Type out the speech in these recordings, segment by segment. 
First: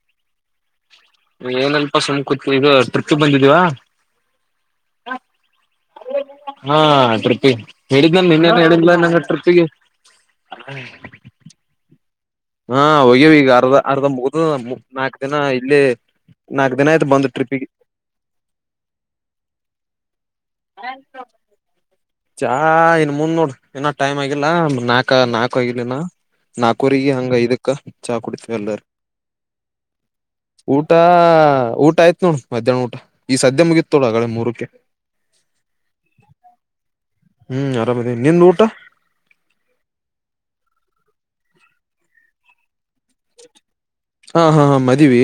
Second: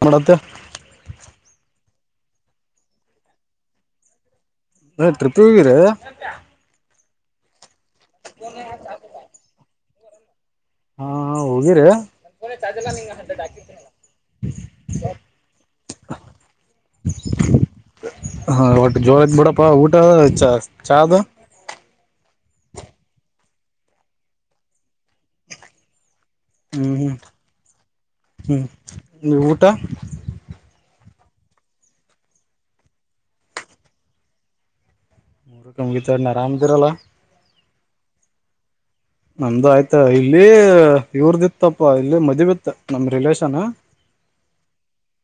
ನ ಮಾಡತೆ. ಏನಲ್ಪಾ ಸುಮ್ ಕುತ್ತಿದ ಇದು ಟ್ರಿಪಗ ಬಂದಿದೇವಾ. ನ ಟ್ರಿಪಿಗ ಹೋಗಿರೀ. ಹಾ ಟ್ರಿಪಿಗ್ ಹೇಳಿದ್ನಲ್ ನೀನ್ನೇನ್ ಹೇಳಿದ್ಲ ನಂಗ ಟ್ರಿಪಿಗಿ. ಹಾ ಹೋಗಿರಿ ಹಾ ಹೋಗಿವ ಈಗ ಅರ್ಧ ಅರ್ಧ ಮುಗದುದು ಮುಗದ ನಾಲ್ಕು ದಿನ ಇಲ್ಲಿ ನಾಕ್ ದಿನ ಆಯಿತು ಬಂದು ಟ್ರಿಪಿಗೆ ಹ ಒಟ್ಟು ಜೋರತ್ ಬಿಡಪ್ಪಾ ಊಟ ಚ ಚದು ಚಾ ಇನ್ ಮುಂದ್ ನೋಡ ಇನ್ನಾ ಟೈಮ್ ಆಗಿಲ್ಲ ನಾಕ ನಾಲ್ಕು ಆಗಿಲಿನ ಹ್ಮ್ ನಾಲ್ಕವರಿಗೆ ಹಂಗ ಐದಕ್ಕ ಚಾ ಕುಡ್ತಿೀವ ಹ್ಮ್ ಎಲ್ಲಾರ ಹ್ಮ್ ಊಟ ಊಟ ಊಟ ಆಯ್ತು ನೋಡ ಮಧ್ಯಾಹ್ನ ಊಟ ಈ ಸದ್ಯ ಮುಗಿತ ನೋಡ್ ಆಗ್ಲೇ ಮೂರಕ್ಕೆ ಮುಗಿತಾ ಏನ್ ಆರಾಮ್ ಇದಿರಲ್ಲ. ಹ್ಮ್ ಆರಾಮಿದಿವಿ ನಿಂದ್ ಊಟ ನಮ್ದು ಆಯ್ತ ಇಲ್ಲಿ ಇವ್ರದ ಇತ್ತಪ್ಪ ಇಲ್ಲಿ ಮದವಿ ಇತ್ತ ನಮ ರಿಲೇಷನ್ ಹಾಂ ಹಾಂ ಹಾಂ ಮದವಿ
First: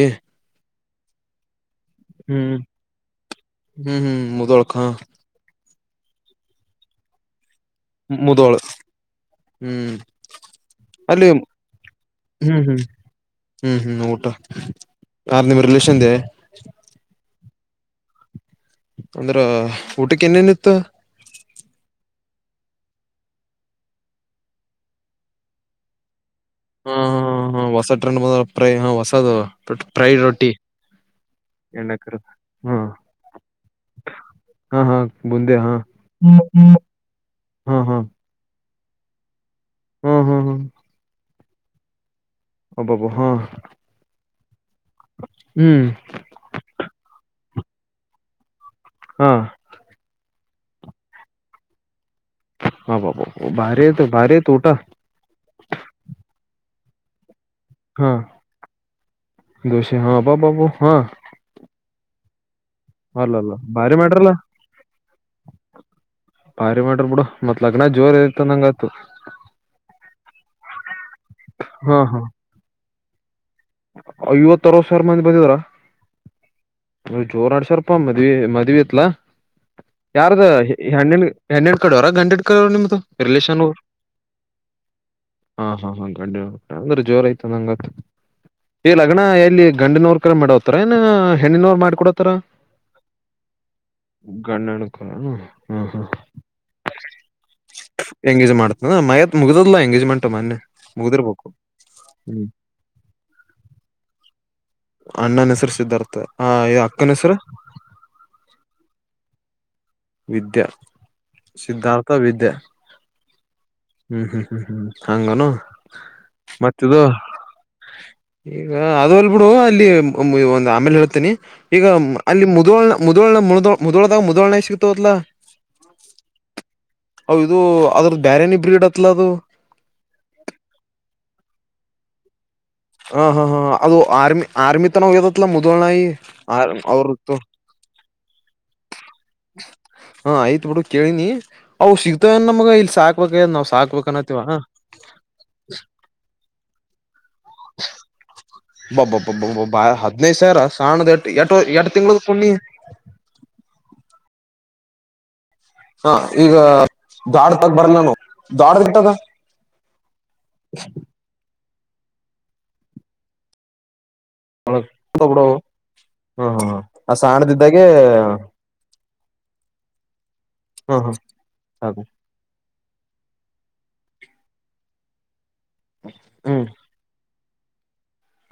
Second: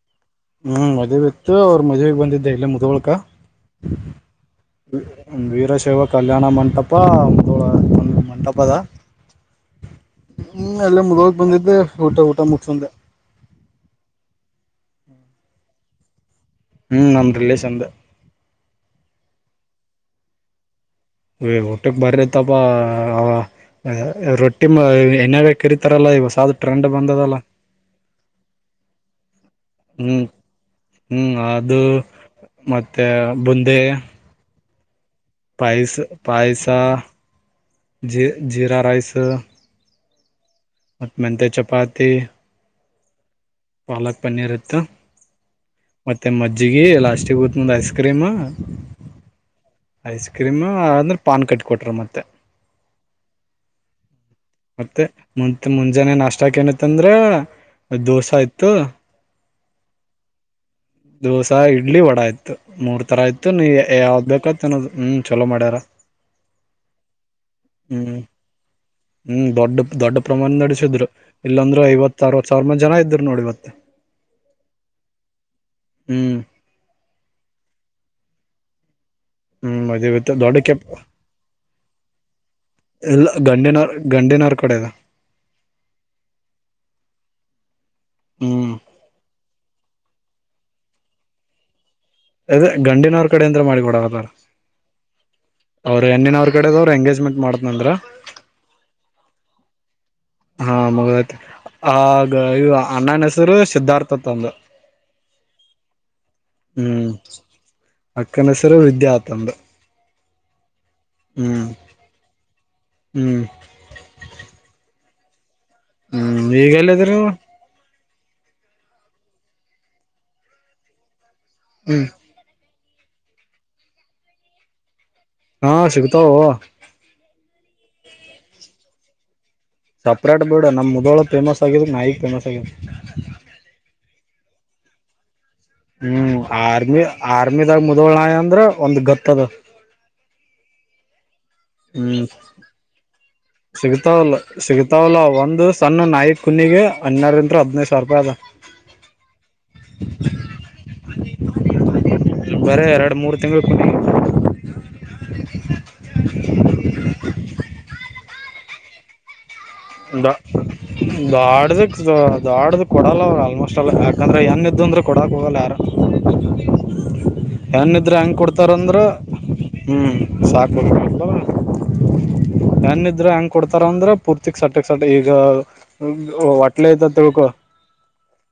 ಹ್ಮ್ ಮದವಿ ಇತ್ತು ಅವ್ರ ಮದ್ವೆಗ್ ಬಂದಿದ್ದೆ ಹ್ಮ್ ಇಲ್ಲ ಮುಧೋಳಕ ಹ್ಮ್ ಮುದೋಳ್ಕ ವೀರಶೈವ ಕಲ್ಯಾಣ ಮಂಟಪ ಮುದೋಳ ಒಂದು ಮುದೋಳ ಮಂಟಪದ ಹ್ಮ್ ಹ್ಮ್ ನಿನ್ನೆ ಅಲ್ಲೇ ಅಲ್ಲಿ ಮುದೋಳ ಬಂದಿದ್ದೆ ಊಟ ಹ್ಮ್ ಹ್ಮ್ ಮುಗಿಸಿಕೊಂಡೇ ಹ್ಮ್ ಹ್ಮ್ ಊಟ ಯಾರ್ ನಿಮ್ ರಿಲೇಷನ್ದೆ ಹ್ಮ್ ನಮ್ ರಿಲೇಷನ್ದೇ ಅಂದ್ರ ಊಟಕ್ಕೆ ಏನೇನ್ ಇತ್ತು ಏ ಊಟ್ಟಕ್ಕೆ ಬಾರಿ ಇತಪ್ಪ ರೊಟ್ಟಿ ಏನಾಗ ಕರಿತಾರಲ್ಲ ಈಗ ಹೊಸದ ಹಾ ಹಾ ಹಾ ಹೊಸ ಟ್ರೆಂಡ್ ಬೈ ಹ ಹೊಸದು ಫ್ರೈಡ ಹ್ಮ್ ರೊಟ್ಟಿ ಹ್ಮ್ ಅದು ಎಣ್ಣಕರ ಹಾ ಮತ್ತೆ ಬುಂದೆ ಹಾ ಹಾ ಬುಂದೇ ಪಾಯಸ್ ಪಾಯಸ ಹಾ ಹಾ ಜೀ ಜೀರಾ ರೈಸ್ ಹ್ಮ್ ಹ್ಮ್ ಹ್ಮ ಮತ್ತ ಮೆಂತೆ ಚಪಾತಿ ಹಬಬ ಹಾ ಪಾಲಕ್ ಪನ್ನೀರ್ ಇತ್ತ ಹ್ಮ್ ಮತ್ತೆ ಮಜ್ಜಿಗೆ ಲಾಸ್ಟ್ಗೆ ಹೋಗುತ್ಮುಂದ ಐಸ್ ಕ್ರೀಮ್ ಹಾ ಐಸ್ ಕ್ರೀಮು ಅಂದ್ರೆ ಪಾನ್ ಕಟ್ಟ ಕೊಟ್ರ ಮತ್ತೆ ಹಭಭ ಬಾರಿ ಬಾರಿ ಐತ ಊಟ ಮತ್ತೆ ಮುತ್ ಮುಂಜಾನೆ ನಾಷ್ಟಕ ಏನಿತಂದ್ರೆ ಹಾ ದೋಸೇ ಹಾ ಬ ಬಬ ಹಾ ದೋಸಾ ಇಡ್ಲಿ ವಡಾ ಇತ್ತ ಮೂರ್ ತರ ಇತ್ತು ಅಲ್ಲಲ್ಲ ನೀ ಭಾರಿ ಯಾವ್ದ್ ಮಾಡ್ರಲ್ಲ ಬೇಕತ್ ಅನೋದ ಹ್ಮ್ ಚಲೋ ಮಾಡ್ಯಾರ ಬಾರಿ ಮಾಡ್ರ ಬಿಡು ಮತ್ ಲಗ್ನ ಹ್ಮ್ ಜೋರ್ ಇತ್ತ ಅನಂಗ ಆತು ಹ್ಮ್ ದೊಡ್ಡ ದೊಡ್ಡ ಪ್ರಮಾಣ ನಡೆಸಿದ್ರು ಇಲ್ಲಾಂದ್ರ ಐವತ್ತ ಅರವತ್ ಸಾವಿರ ಮಂದ ಜನ ಇದ್ರು ನೋಡ ಇವತ್ತ ಐವತ್ತ ಅರವತ್ ಸಾವಿರ ಮಂದಿ ಬಂದಿದಾರ ಹ್ಮ್ ನ ಜೋರಾ ನಾಡಸ್ಯರ ಮದ್ವಿ ಮದ್ವಿ ಇತ್ಲಾ ಹ್ಮ್ ಮದ್ವತ್ತು ಯಾರದ ದೊಡ್ಡ ಕೆಪ್ ಹೆಣ್ಣಿ ಹೆಣ್ಣಿನ ಕಡೆಯವರ ಗಂಡಿನ ಕಡೆಯವರ ನಿಮ್ದು ಇಲ್ಲ ರಿಲಷನ್ರು ಗಂಡಿನವ್ರ ಗಂಡಿನವ್ರ ಕಡೆದ ಹಾ ಹಾ ಹಾ ಗಂಡಿನ ಕಡೆ ಅಂದ್ರ ಜೋರ ಅಂದಂಗ ಐತು ಹ್ಮ್ ಈ ಲಗ್ನ ಎಲ್ಲಿ ಗಂಡಿನವ್ರ ಕ ಮಾಡೋತಾರ ಏ ಹೆಣ್ಣಿನವ್ರು ಮಾಡ್ಕೊಡ ಅದ ಗಂಡಿನವ್ರ ಕಡೆ ಅಂದ್ರ ಮಾಡಿ ಕೊಡತ್ತಾರ ಗಣಂಡ ಎಡಕಣ ಅವ್ರ ಹೆಣ್ಣಿನವ್ರ ಕಡೆದ್ರವರ ಎಗೇಜ್ಮೆಂಟ್ ಮಾಡತನಂದ್ರ ಎಂಗೇಜ್ ಮಾಡ್ತನ ಮಯತ್ ಮುಗ್ದದ್ಲಾ ಎಂಗೇಜ್ಮೆಂಟ್ ಮೊನ್ನೆ [inaudible] ಹಾ ಮುಗದೇತಿ ಮುಗ್ದಿರ್ಬೇಕು [inaudible] ಆಗ ಹ್ಮ್ ಅನ್ನಾನ ಹೆಸರ್ ಸಿದ್ಧಾರ್ಥಅಂತ ತಂದ ಅಣ್ಣ ನ ಹೆಸರ ಸಿದ್ದಾರ್ಥ ಹ ಹ್ಮ್ ಅಕ್ಕನ ಹೆಸರ ಅಕ್ಕನ ಹೆಸರ ವಿದ್ಯಾ ಆ ತಂದು ವಿದ್ಯಾ ಹ್ಮ್ ಸಿದ್ಧಾರ್ಥ ವಿದ್ಯಾ ಹ್ಮ್ ಹ್ಮ್ ಹ್ಮ್ ಹ್ಮ್ ಹ್ಮ್ ಹಂಗನು ಹ್ಮ್ [inaudible] ಮತ್ತ ಇದು ಈಗೆಲ್ಲಿದ್ರಿ ನೀವು [inaudible] ಈಗ ಅದ ಅಲ್ ಬಿಡು ಅಲ್ಲಿ ಒಂದ್ ಆಮೇಲೆ ಹೇಳ್ತೇನಿ ಈಗ ಹ್ಮ್ ಅಲ್ಲಿ ಮುದೋನ ಮುದೋನ ಮು ಮುದೋಳದಾಗ ಮುದೋಳ ಸಿಕ್ತವತ್ ಅಲ್ಲ ಹಾ ಸಿಗ್ತವು ಅ ಇದು ಅದ್ರದ್ದ ಬ್ಯಾರನಿ ಬ್ರೀಡ್ ಅತ್ತಲ ಅದು ಸಪ್ರೇಟ್ ಬೇಡ ನಮ್ಮ ಮುದೋಳ ಫೇಮಸ್ ಆಗಿದಿ ನಾಯಿಗೆ ಫೇಮಸ್ ಆಗಿದೆ ಹಾ ಹಾ ಹಾ ಅದು ಆರ್ಮಿ ಆರ್ಮಿತನ ಹೋಗಿದೆ ಮುದಳ ನಾಯಿ [unintelligible] ಹ್ಮ್ ಆರ್ಮಿ ಆರ್ಮಿದಾಗ ಮುದೋಳನ ನಾಯಿ ಅಂದ್ರ ಒಂದ್ ಗತ್ತ ಅದ ಹಾ ಆಯ್ತ್ ಬಿಡು ಕೇಳಿನಿ ಅವು ಹ್ಮ್ ಸಿಗ್ತವ ನಮ್ಗ ಇಲ್ಲಿ ಸಾಕ್ಬೇಕ್ ನಾವ್ ಸಾಕ್ಬೇಕನ್ತ್ತವ ಇವಲ್ಲ ಒಂದುಸಣ್ಣ ನಾಯಿ ಕುನ್ನಿಗೆ ಹನ್ನಾರಂದ ಹದಿನೈದು ಸಾವಿರ ರೂಪಾಯಿ ಅದ ಬಬ್ಬಬಬಬಬ ಹದಿನೈದ ಸಾವಿರ ಸಣಾದ ಎಟ್ಟ್ಎಟ್ಟ ತಿಂಗಳದ ಕುನ್ನಿ ಕರೆ ಎರಡ ಮೂರು ತಿಂಗಳ ಕುನ್ನಿ ಹ ಈಗ ದ್ವಡತಗ ಬರ್ಲನು ದ್ವಡ ಎಟ್ಟ ಅದ ಅದದ ದಾಡ್ದದ ದಾಡ್ದ ಕೊಡಲ್ಲ ಅವರು ಆಲ್ಮೋಸ್ಟ್ ಅಲ್ ಯಾಕಂದ್ರೆ ಏನ ಇದ್ದವ ಅಂದ್ರೆ ಕೊಡಕ್ಕೆ ಬಿಡು ಹೋಗಲ್ಲ ಯಾರು ಹ ಹ ಆ ಸಾಣದಿದ್ದಾಗೆ ಹೆಣ್ಣ ಇದ್ರ ಹೆಂಗ ಕೊಡ್ತಾ ರಂದ್ರ ಹ್ಮ್ ಸಾಕಬೇಕ್ ಹ ಹ ಇಲ್ಲ ಅವನ್ ಸಾಕು ಹೆಣ್ಣ ಇದ್ರ ಹೆಂಗ ಕೊಡ್ತಾರ ಅಂದ್ರ ಪೂರ್ತಿ ಸಟ್ಟಕ್ ಸಟ್ ಈಗ ಅಯ್ಯೋ ಹ್ಮ್ ಒಟ್ಲ ಐ್ತತ ಅಂತ ತಿಳ್ಕೊ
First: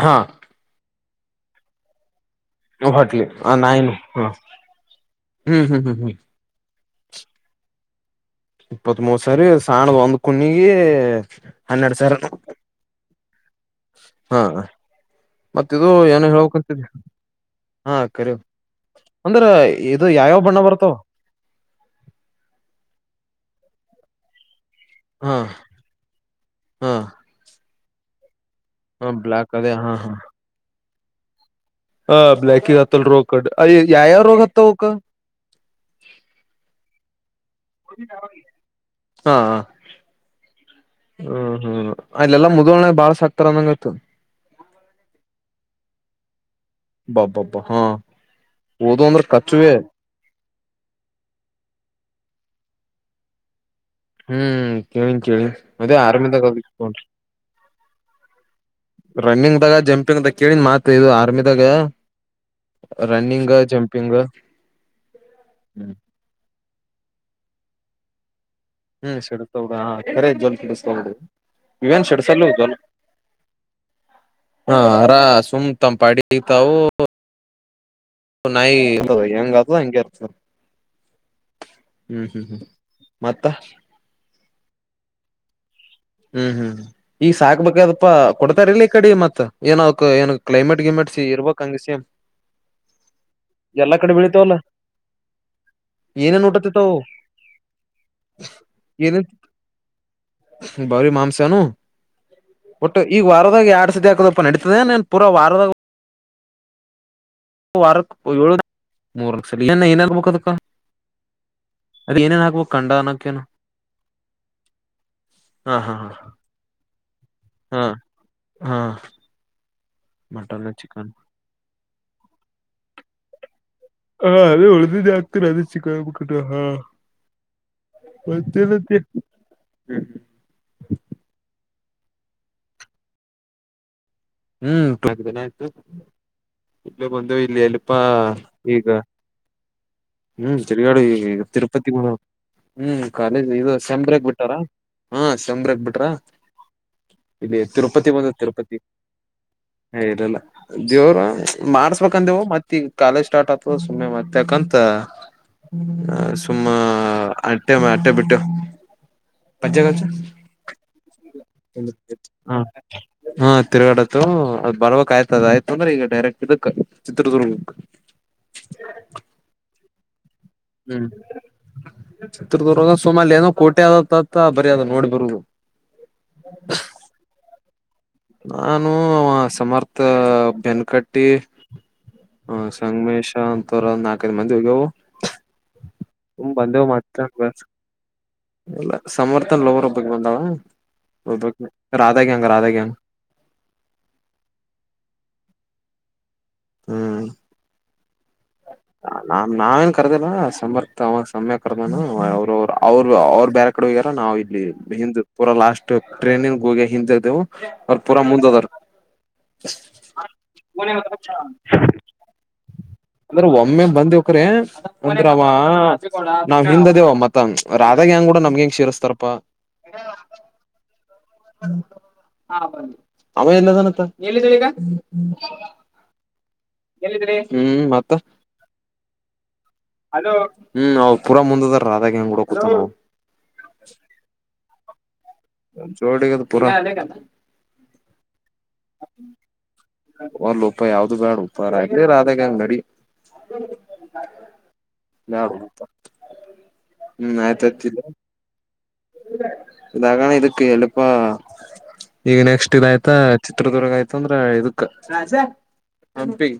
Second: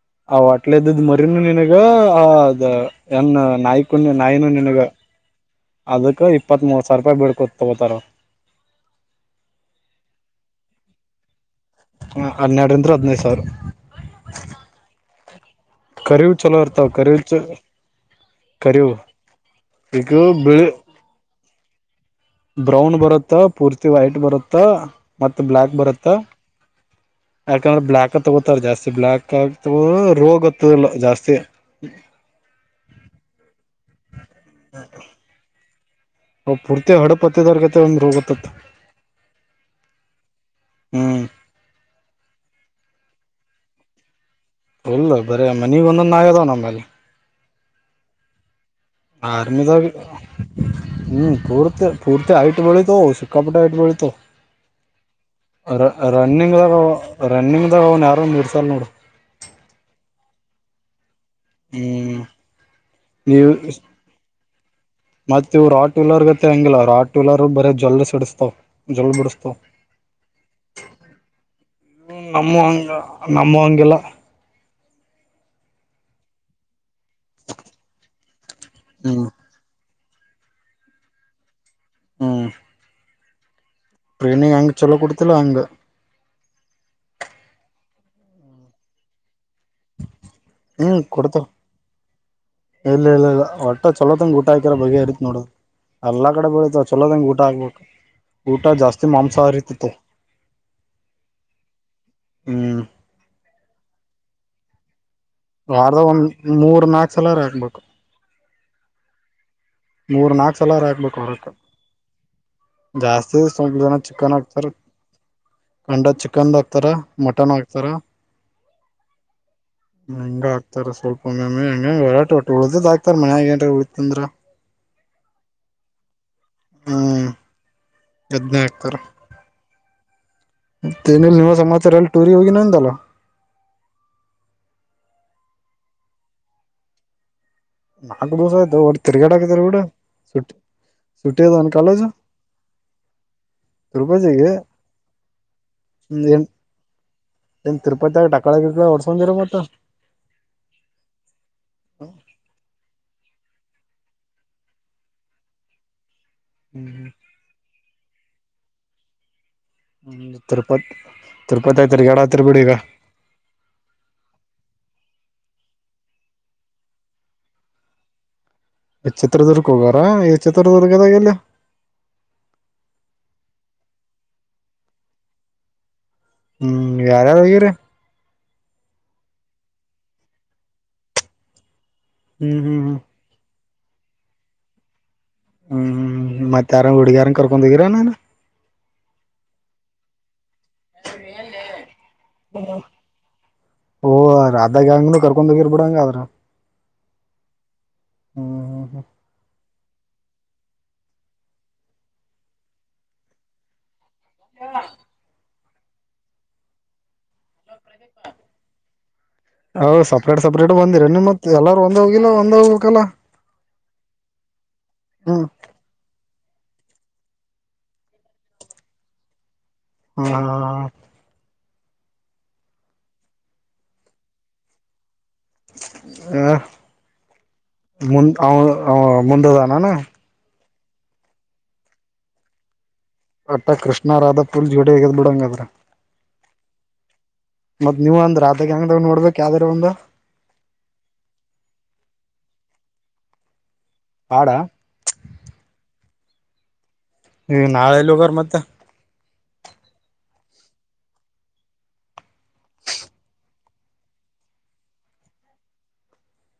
ಹಾ ಹೊಟ್ಟಲಿಇದ್ದಿದ್ದ ಮರಿನು ನಿನಗ ಆ ಅದ ಹೊಟ್ಲಿ ಆ ನಾಯಿನು ಹೆಣ್ಣನಾಯಿಕುನ್ನಿ ಹ ನಾಯಿನು ನಿನಗ ಹ್ಮ್ ಹ್ಮ್ ಹ್ಮ್ ಹ್ಮ್ ಅದಕ್ ಇಪ್ಪತ್ ಮೂರು ಸಾವಿರ ರೂಪಾಯಿ ಬಿಳ್ಳತ್ ತಗೋತಾರ ಇಪ್ಪತ್ ಮೂರು ಸಾರಿ ಸಾಣದ ಒಂದ ಕುನ್ನಿಗೆ ಹನ್ನೆಡ ಸಾವಿರ ಹನ್ನೆಡ ಅಂದ್ರ ಹದಿನೈದ ಸಾವರ [inaudible] ಹಾ [inaudible] ಅಕಿದು ಏನು ಕರಿವು ಚಲೋ ಹೇಳಬೆಕತಿದ ಇರ್ತಾವ ಕರಿವು ಚ [inaudible] ಹಾ ಕರಿ ಕರಿವು ಅಂದ್ರ ಇದು ಈಗ ಯಾವ ಯಾವ ಬಣ್ಣ ಬಿಳಿ ಬರ್ತಾವ ಬ್ರೌನ್ ಬರುತ್ತ ಪೂರ್ತಿ ವೈಟ್ ಬರುತ್ತ ಹಾ ಮತ್ತ ಬ್ಲಾಕ್ ಬರುತ್ತ ಹಾ ಯಾಕಂದ್ರ ಬ್ಲಾಕ್ ತಗೋತಾರ ಜಾಸ್ತಿ ಹ ಬ್ಲಾಕ್ ಆ ಅದೇ ತಗೋ ಹಾ ಹಾ ರೋಗ್ತ್ತಲ್ಲ ಜಾಸ್ತಿ ಹ ಬ್ಲಾಕಿಗಿ ಹತ್ತಲ್ ರೋಗ ಕರೆಕ್ಟ್ ಅಯ ಯಾವ ಯಾವ ರೋಗ ಹತ್ತವ ಅವಕ್ಕ ಹ್ ಪೂರ್ತಿ ಹಡಪತ್ತೆದಾರ್ಕತೆ ಒಂದ್ ರೋಗತ್ತತ್ ಹಾ ಹ್ಮ್ ಹ್ಮ್ ಅಲ್ಲಲಾ ಮುದೋಳನ್ಯಾಗ ಬಾಳ ಸಾಕ್ತಾರ ಅಂದಂಗ ಆಯತು ಎಲ್ಲೋ ಬರೆ ಮನೆಗೊಂದುಂದು ಆಗದೋ ನಂಬಲ್ಲೀ. ಬಾ ಬಬ ಹಾ ಓದು ಅಂದ್ರೆ ಕಚ್ಚುವೆ. ಆರ್ಮಿದಾಗ ಹ್ಮ್ ಪುರ್ತೆ ಪುರ್ತ ಹೈಟ್ ಬಳಿತ ಸಕ್ಕಾಪಟ್ಟೆ ಹೈಟ್ ಬಳಿತವು. ಹ್ಮ್ ಕೇಳಿನ್ ಕೇಳಿನ್ ಅದೇ ಆರಮ್ದಾಗ ಇದ್ಕೊಂಡು. ರನ್ನಿಂಗ್ ದಾಗ ಅವ್ನ್ ಯಾರು ಮೀರ್ಸಲ್ ನೋಡು. ರನ್ನಿಂಗ್ ದಾಗ ಜಂಪಿಂಗ್ದಾಗ ಕೇಳಿ ಮಾತು ಇದು ಆರ್ಮಿ [unintelligible] ದಾಗೇ ಹ್ಮ್ ನೀವು ರನ್ನಿಂಗ್ ಜಂಪಿಂಗ್. [unintelligible] ಗಿಲ್ಲ ಅವರ್ ಆಟ್ ವೀಲರ್ ಬರೇ ಜೋಲ್ ಸಿಡಿಸತಾವ್. ಹ್ಮ್ ಸಿಡಿತವ್ರ ಹಾ ಖರೇ ಜೋಲ್ ಸಿಡುಸ್ತಾವೇ ಬಿಡ್ರೀ. ಹ್ಮ ನಮ್ಮುಂಗ ನಮ್ಮುವಂಗಿಲ್ಲ. ಹಾ ಅರಾ ಸುಮ್ ತಂಪಾಡಿಗ್ ತಾವು. ಚೌಂ ನಾಯಿ ಹೆಂಗ ಆತದೋ ಹಂಗ್ ಕೆಲಸ. ಹ್ಮ್ ಹ್ಮ್ ಹ್ಮ್ ಮತ್ತ. ಟ್ರೈನಿಂಗ್ ಹಂಗ್ ಚಲೋ ಕೊಡ್ತಿಲ್ಲ ಹಂಗೆ. ಹ್ಮ್ ಹ್ಮ್ ಈಗ ಸಾಕ್ಬೇಕದಪ್ಪಾ ಕೊಡ್ತಾರಿಲ್ಲ ಈ ಕಡೆ ಮತ್ ಏನಕ್ಕೊ ಏನ್ ಕ್ಲೈಮೇಟ್ ಹ್ಮ್ ಗೀಮೇಟ್ ಸಿ ಕೊಡ್ತಾವ ಇರ್ಬೇಕ್ ಅಂಗೇ ಸೇಮ್. ಇಲ್ಲ ಇಲ್ಲ ಇಲ್ಲ ವಟ್ಟೋ ಎಲ್ಲಾ ಕಡೆ ಚಲೋ ತಂಗ ಊಟ ಬೆಳಿತಾವಲ್ಲ ಹಾಕೀರ ಬಗೆ ಅರಿತಿತ್ ನೋಡೋ. ಎಲ್ಲ ಏನೇನ್ ಕಡೆ ಬೆಳತವ ಊಟತಿತಾವು ಚಲೋದಂಗೆ ಊಟ ಹಗ್ಬೇಕು ಊಟ ಜಾಸ್ತಿ ಮಾಂಸಹರಿ ತಿಂತಾವೆ. ಬರಿ ಮಾಂಸನು ಹ್ಮ್ ಒಟ್ಟು ಈಗ ವಾರದಾಗ ಎರಡು ಸತಿ ಆಕದಪ್ಪ ನಡತದೆ ಎನ್ ಪೂರಾ ವಾರದ. ವಾರದಗ ಒಂದ್ ಮೂರ್ ನಾಲ್ಕ್ ಸಲರ ಹಾಕ್ಬೇಕು. [unintelligible] ಸಲ ಏನ್ ಏನ್ ಹಾಕ್ಬೇಕ ಮೂರು ಅದಕ್ಕ ನಾಲ್ಕು ಸಲ ನಾ ಹಾಕಬೇಕು ವಾರಕ್ಕ. ಅದ ಏನೇನ್ ಹಾಕ್ಬೇಕ್ ಕಂಡ ಜಾಸ್ತಿ ಅನ್ನಕೇನು ಸ್ವಲ್ಪ ಜನ ಚಿಕನ್ ಆಕ್ತಾರೆ. ಹಾ ಹಾ ಹಾ ಖಂಡ ಚಿಕನ್ದ ಹಾಕ್ತಾರ ಮಟನ್ನು ಹಾ ಹಾಕ್ತಾರ. ಹಾ ಹಂಗ ಮಟನ್ ಆಕ್ತಾರ ಚಿಕನ್ ಸ್ವಲ್ಪ ಮಮ್ಮೆ ಹಂಗೆ ವರಾಟ ಒಟ್ಟು ಉಳ್ದೀದ್ ಹಕ್ತಾರ ಮನ್ಯಾಗ ಎನರ ಉಳಿತಂದ್ರ. ಹ ಅದೇ ಹೊಳ್ದಿದ್ದೇ ಆಕ್ತೀನಿ ಅದೇ ಚಿಕ್ಕನ್ ಮಕನ್ ಹಾ ಹ್ಮ್ ಅದ್ನೇ ಮತ್ತೆನ್ ಅಂತ್ ಹ್ಮ್ ಹ್ಮ್ ಮತ್ತ ಇನಿಲ್ಲೋ ಸಮಾಚಾರ ಎಲ್ಲಿ ಟೂರಿ ಹೋಗಿನಂದಲ್ಲ. ಹ್ಮ್ ಪ್ರಗ ದಿನ ಆಯ್ತು ಇಲ್ಲೇ [unintelligible] ಅಪ್ಪಾ ನಾಲ್ಕು ದಿವಸ ಆಯ್ತು ಈಗ ಒಟ್ ತಿರ್ಗಾಡಾಕತ್ತೀರಿ ಬಿಡು ಸುಟ್ಟಿ ಹ್ಮ್ ತಿರುಗಾಡು ಸುಟ್ಟಿ ಈಗ ಅದಾವನ್ ತಿರುಪತಿ ಕಾಲೇಜು [unintelligible] ಹ್ಮ್ ಕಾಲೇಜ್ ಇದು ಶೆಂಬ್ರಕ್ಕ್ ತಿರುಪತಿಗೆ ಬಿಟಾರ ಹಾ ಶೆಂಬ್ರಕ್ ಬಿಟ್ರ. ಏನ್ ಇಲ್ಲಿ ತಿರುಪತಿ ಬಂದೈತಿ ತಿರುಪತಿ. ಬಂದರ ಮತ್ತ. ಹೇ ಇಲ್ಲ ಇಲ್ಲ. ದೇವರ ಮಾಡ್ಸ್ ಬೇಕಂದೆವು ಮತ್ತ ಈಗ ಕಾಲೇಜ್ ಸ್ಟಾರ್ಟ್ ಆಗ್ತದ ಸುಮ್ಮ್ನೆ ಮತ್ತಯಾಕಂತ. ಹಾ ಸುಂ-' ಹ್ಮ್ ಅಟ್ಟಮ್ಮ ಅಟ್ಟೆ ಬಿಟ್ಟು. ಪಚ್ಚೆಗಚ್ಚು ಹ್ಮ್ ತಿರುಪತಿ ತಿರುಪತಿ ತಿರ್ಗಾಡತಿರ್ ಹಾ. ಬಿಡಿ ಈಗ ಹಾ ತಿರುಗಡತ್ತು ಅದ್ ಬರ್ಬೇಕ್ ಆಯ್ತದ ಆಯ್ತು ಅಂದ್ರೆ ಈಗ ಡೈರೆಕ್ಟ್ ಇದಕ್ ಚಿತ್ರದುರ್ಗಕ್ಕ. ಚಿತ್ರದುರ್ಗಕ್ಕ್ ಹೋಗಾರಾ. ಹ್ಮ್ ಚಿತ್ರದುರ್ಗ ಸೋಮಾಲ ಏನೋ ಕೋಟೆ ಆದದತ್ತ್ತ ಬರಿದ ನೋಡಿಬರೋದು. ಹ್ಮ್ ಯಾರ್ ಯಾರ್ ಹೋಗ್ಯರೇ. ನಾನು ಸಮರ್ಥ ಬೆನ್ಕಟ್ಟಿ. ಹ ಹ್ಮ್ ಹ್ಮ್ ಹ್ಮ್ ಸಂಗ್ಮೇಶ ಅಂತವ್ರು ನಾಲ್ಕೈದು ಮಂದಿ ಯೋ ಹ್ಮ್ ಹ್ಮ್ ಹ್ಮ್ ಹು ಮತ್ ಬಂದೇವ್ ಯಾರ ಮಾಡ್ಕ್ ಹುಡ್ಗ್ಯಾರನ್ ಬೆ ಕರ್ಕೊಂಡ್ ಹೋಗಿರ ನಾನ ಎಲ್ಲ ಸಮರ್ಥನ್ ಲೋವರ್ ಒಬ್ಬಕ್ ಬಂದಾವ ಒಬ್ಬಕ್ ರಾಧ ಗ್ಯಾಂಗ್ ರಾಧಾಗ್ಯಂಗ್. ಓ ಆ ರಾಧಾಗ್ಯಾಂಗ್ನೂ ಕರ್ಕೊಂಡೋಗಿರ್ಬಿಡಂಗ ಆವ್ರು. ಹ್ಮ್ [unintelligible] ನಾ ನಾವೇನ್ ಕರ್ದಿಲ್ಲ ಸಮರ್ಥ್ ಅವ ಸಮ್ಯ ಕರ್ದಾನ ಅವರು ಅವ್ರು ಅವ್ರು ಬ್ಯಾರೆ ಕಡೆ ಹೋಗ್ಯಾರ ನಾವು ಇಲ್ಲಿ ಹಿಂದ್ ಪೂರ ಲಾಸ್ಟ್ ಟ್ರೈನಿಂಗ್ ಹೋಗಿ ಹಿಂತಿದೇವು. ಅವ್ರ್ ಪೂರಾ ಮುಂದದಾರ. ಹೌ ಸಪ್ರೇಟ್ ಸಪ್ರೇಟ್ ಬಂದಿರ ನೀ ಮತ್ ಎಲ್ಲಾರು ಒಂದ ಹೋಗಿಲ್ಲ ಒಂದೋಗಕಲ್ಲ. ಅಂದ್ರ ಒಮ್ಮೆ ಬಂದವಕ್ರೆ ಅಂದ್ರ ಹ್ಮ್ ಅವಾ ನಾವ್ ಹಿಂದಿದೇವ ಮತ್ತ ರಾಧಾ ಗ್ಯಾಂಗಂಗೂಡ ನಮ್ಗೆಂಗ್ ಸೇರ್ಸ್ತಾರಪ್ಪಾ? ಹ್ಮ್ ಅವಾ ಎಲ್ಲಿದನಂತ ಎಲ್ಲಿದಿ ಈಗ? ಎಲ್ಲಿದ್ರಿ ಹ್ಮ್ ಮತ್ತ ಮುಂದ್ ಅವಾ ಮುಂದದನೇನ? ಅದು ಹ್ಮ್ ಅವ ಪೂರ ಮುಂದದ ರಧಾಗ್ಯಾಂಗು [unintelligible] ಅತ್ತ ಕೃಷ್ಣಾರಾಧಾ ಪುಲ್ ವಿಡ್ಯೋ ಆಗದ್ ಬಿಡಂಗಾದ್ರೆ. ಒ ಚೋಡಗದು ಪುರ. ಮತ್ ನೀವು ಅಂದ್ರ ಅತಕ್ಕೆ ಹೆಂಗದ ನೋಡ್ಬೇಕ್ ಯಾವ್ದಾರ ಒಂದು. ಒಂದು ರುಪಾಯ ಯಾವ್ದು ಬ್ಯಾಡ ಉಪಾಯ ಆಯತ ರಧಾಗ್ಯಾಂಗ್ ನಡಿ. ಹಾಡ ನಾ ಹ್ಮ್ ಆಯ್ತತಲ್ಲ. ಮತ್ತ ದಾಗಣ ಇದುಕ್ಕೆ ಎಲ್ಲಿಪ್ಪಾ? ಈಗ ನೆಕ್ಸ್ಟ್ ಇದ್ ಆಯ್ತಾ ಚಿತ್ರದುರ್ಗ ಆಯ್ತು ಅಂದ್ರೆ ಇದಕ್ಕ ರಾಜ. ಹಂಪಿ.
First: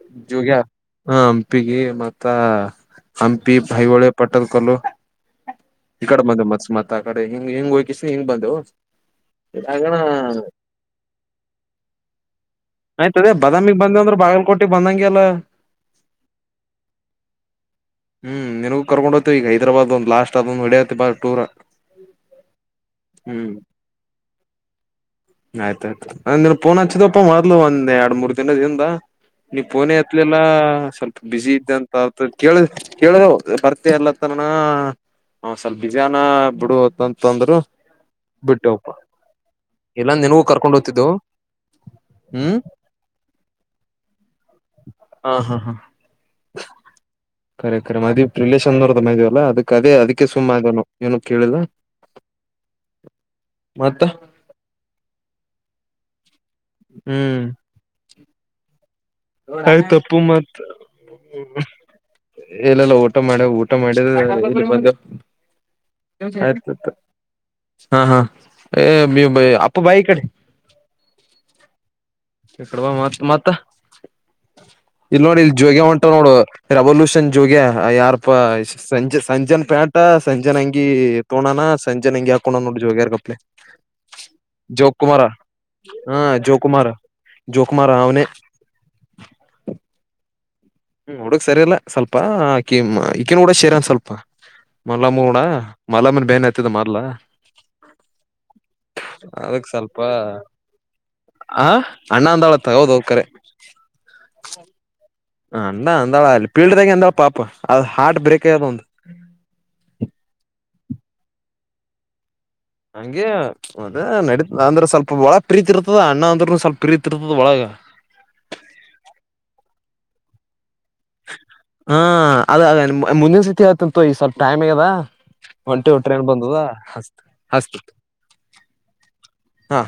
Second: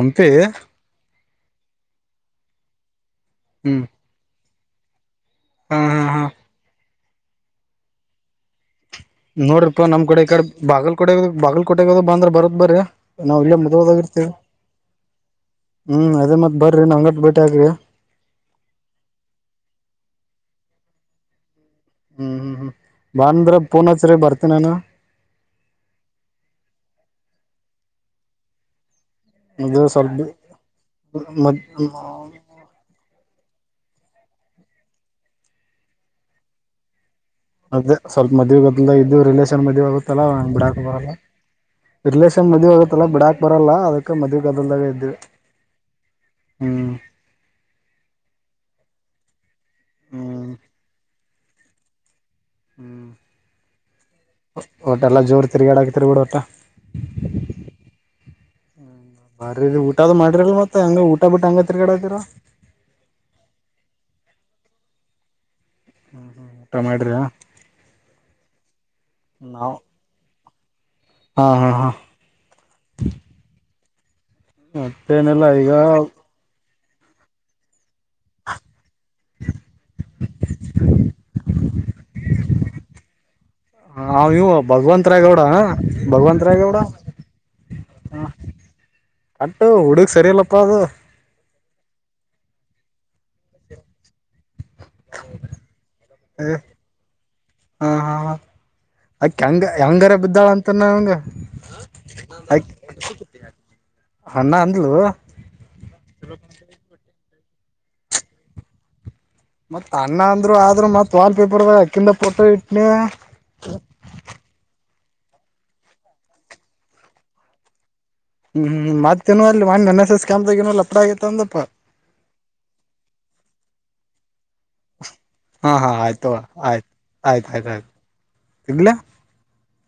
ಹಂಪಿ ಜುಗ್ಯ ಹ ಹಂಪಿಗೆ ಮತ್ತ ಹಂಪಿ, ಹ್ಮ್ ಹೖಹೊಳೆ, ಪಟ್ಟದ್ಕಲ್ಲು. ಹಾ ಹಾ ಕಡ್ ಹಾ ಮತ ಮಸ್ ಮತ್ ಆ ಕಡೆ ಹಿಂಗ್ ಹಿಂಗ್ ಹೋಕಿಸಿ ಹಿಂಗ ಬಂದು. ನೋಡ್ರರಿಪ್ಪಾ ನಮ್ಕಡೆ ಈ ಕಡೆ ಬಾಗಲ್ಕೋಟೆ ಬಾಗಲ್ಕೋಟಗದ ಬಂದ್ರ ಬರತ್ ಬರ್ರೀ. ಆಯ್ತದ ಬದಾಮಿ ಬಂದ್ ಅಂದ್ರ ಬಾಗಲ್ ಕೊಟ್ಟಿ ಬಂದಂಗೆ ಅಲ್ಲ ಹ್ಮ್ ಅದೇತ್ ಮತ್ ಬ್ರರಿ ನಂಗಟ್ಟ ಬೇಟಿ ಆಗಿ. ಹ್ಮ್ ನಿನ್ಗೂ ಕರ್ಕೊಂಡೋಗ್ತೀವಿ ಈಗ ಹೈದರಾಬ್ ಒಂದು ಲಾಸ್ಟ್ ಅದೊಂದ್ ಹೊಡಂತೀಬಾ ಟೂರ. ಹ್ಮ್ ಹ್ಮ್ ಹ್ಮ್ ಬಂದ್ರ ಪೂನಚರಿ ಬರ್ತೀನಾನು. ಆಯ್ತಾಯ್ತು ಅಂದ್ರ್ ಪೋನಚ್ಚಿದಪ್ಪ ಮೊದ್ಲು ಒಂದ್ ಎರಡ್ ಮೂರ್ ದಿನದಿಂದ. ನೀ ಇದು ಪೋನ ಸ್ವಲ್ಪ ಎತ್ಲಿಲ್ಲಾ ಸ್ವಲ್ಪ ಮ ಬಿಸಿ ಇದ್ದಂತ ಕೇಳ ಕೇಳಿದವ್ ಬರ್ತ ಇರ್ಲತ್ತನಣ. ಹ್ ಸ್ವಲ್ಪ ಬಜಿಯಾನ ಬಿಡು ಹೊತ್ತುಂತ ಮತ್ತೆ ಸ್ವಲ್ಪ ಮದ್ವಿ ಗೊತ್ತಿಲ್ಲ ಇದು ರಿಲೇಷನ್ ಮದ್ವೆ ಇಲ್ಲಾ ಆಗತ್ತಲ್ಲಾ ನಿನಗೂ ಹಂಗ್ ಕರ್ಕೊಂಡ್ ಬಿಡಕ್ ಬರಲ್ಲ. ಹೋಗ್ತಿದ್ದೆವು ರಿಲೇಷನ್ ಹ್ಮ್ ಮದ್ವೆ ಆಗತ್ತಲ್ಲ ಬಿಡಾಕ್ ಬರಲ್ಲ ಅದಕ್ಕೆ ಮದ್ವೆ ಗದಲ್ದಾಗ ಇದ್ವಿ. ಹಾ ಹಾ ಹಾ ಹ್ಮ್ ಕರೆ ಕರೆ ಮದ ರಿಲೇಷನೊರ್ದ ಮದ್ವಿಲ್ಲಾ ಅದಕ್ಕೆ ಅದೇ ಅದಕ್ಕೆ ಸುಮ್ ಹ್ಮ್ ಆದನು ಏನು ಕೇಳಿಲ್ಲ. ಮತ್ತ ಔಟಲ್ಲ ಜೋರು ತಿರ್ಗಾಡಕತಿರಿ ಬಿಡ ಟ. ಹ್ಮ್ ಬಾರಿ ಆಯ್ ಊಟದ್ ತಪ್ಪು ಮಾಡಿರಲ್ ಮತ್ ಮತ್ತ್ ಹಂಗ ಊಟ ಬಿಟ್ಟ ಹಂಗ ತಿರ್ಗಡೆಲತ್ತಿರಾ. ಇಲ್ಲೆಲ್ಲ ಊಟ ಮಾಡೆವ್ ಊಟ ಮಾಡಿ ಇಲ್ಲಿಗ್ ಬಂದೆವ್ ಆಯ್ತ ಊಟ ಆ್ತ ಮಾಡ್ರಿ ಹಾ ಹಾ ಅಪ್ಪ ನಾವ್ ಬಾಯ ಈಕಡೆ ಹಾ ಹಾ ಹಾ ಮ ಮತ್ತ ಇಲ್ ನೋಡಿ ಮತ್ತೇನಿಲ್ಲ ಇಲ್ಲಿ ಈಗ ಜೋಗ್ಯ ಹೊಂಟ ನೋಡು. ರೆವಲ್ಯೂಷನ್ ಜೋಗ್ಯ ಯಾರಪ ಸಂಜೆ ಸಂಜನ್ ಪ್ಯಾಟ ಸಂಜೆನ್ ಹಂಗಿ ತೋಣೋಣ ಸಂಜೆನ್ ಹಂಗಿ ಹಾಕೋಣ ನೋಡ್ರ ಜೋಗ್ಯಾರ್ ಕಪ್ಲೆ. ಆ ಇವು ಭಗವಂತ್ರೆ ಗೌಡ ಭಗವಂತ್ರೆ ಗೌಡ ಜೋಕುಮಾರಾ ಅವ್ನೆ ಅಟ್ಟು ಹುಡುಗ್ ಸರಿಯಿಲ್ಲಪ್ಪ ಅದು ಹ್ಮ್ ಹುಡುಕ್ ಸರಿಯಲ್ಲಾ ಸ್ವಲ್ಪ ಆಕಿ ಈಕಿನ ಹುಡ ಸೇರಾನ್ ಸ್ವಲ್ಪ ಮಲಮ್ಮಡ ಮಲಮ್ಮನ್ ಬೇನ್ ಹತ್ತದ ಮಾರ್ಲಾ ಹಾ ಹಾ ಅಕೆ ಹೆಂಗ ಅದಕ್ ಸ್ವಲ್ಪ ಹೆಂಗರ ಬಿದ್ದಾಳ ಅಂತನ ಆ ಅಣ್ಣ ಅಂದಾಳತ್ತ ಹೌದ್ ಹೌದ್ ಕರೆ ಅಣ್ಣ ಅಂದ್ಲು ಅಣ್ಣ ಅಂದಳ ಅಲ್ಲಿ ಫೀಲ್ಡ್ ದಾಗೆ ಅಂದಳ ಪಾಪ ಅದು ಹಾರ್ಟ್ ಬ್ರೇಕ್ ಆಗ್ಯದ್ ಅವ್ನ್ದು ಮತ್ತ್ ಅಣ್ಣ ಅಂದ್ರು ಆದ್ರು ಮತ್ ವಾಲ್ಪೇಪರ್ ಅಕ್ಕಿಂದ ಪೋಟೋ ಇಟ್ಟ್ ಹಂಗೆ ಅದ ನಡ ಅಂದ್ರೆ ಸ್ವಲ್ಪ ಒಳಗ ಪ್ರೀತಿ ಇರ್ತದ ಅಣ್ಣ ಅಂದ್ರೂನು ಸ್ವಲ್ಪ ಪ್ರೀತಿ ಇರ್ತದ ಒಳಗ ಹ್ಮ್ ಹ್ಮ್ ಮತ್ತ್ ಇನ್ ಎನ್ ಎಸ್ ಎಸ್ ಕ್ಯಾಂಪ್ದಾಗ್ ಏನು ಇಲ್ಲ ಹಾ ಅದ ಅದ ಮುಂದಿನ ಸತಿ ಹೇಳ್ತಿನ್ ತಕೊ ಈಗ್ ಸ್ವಲ್ಪ ಟೈಮ್ ಆಗ್ಯದ ಹಾ ಹಾ ಒಂಟಿವ್ ಟ್ರೇನ್ ಆಯ್ತು ಬಂದದಾ ಆಯ್ತು ಆಸ್ ಆಯ್ತ ಆಯ್ತ ಆಯ್ತು ಇಗ್ಲ ಹಾ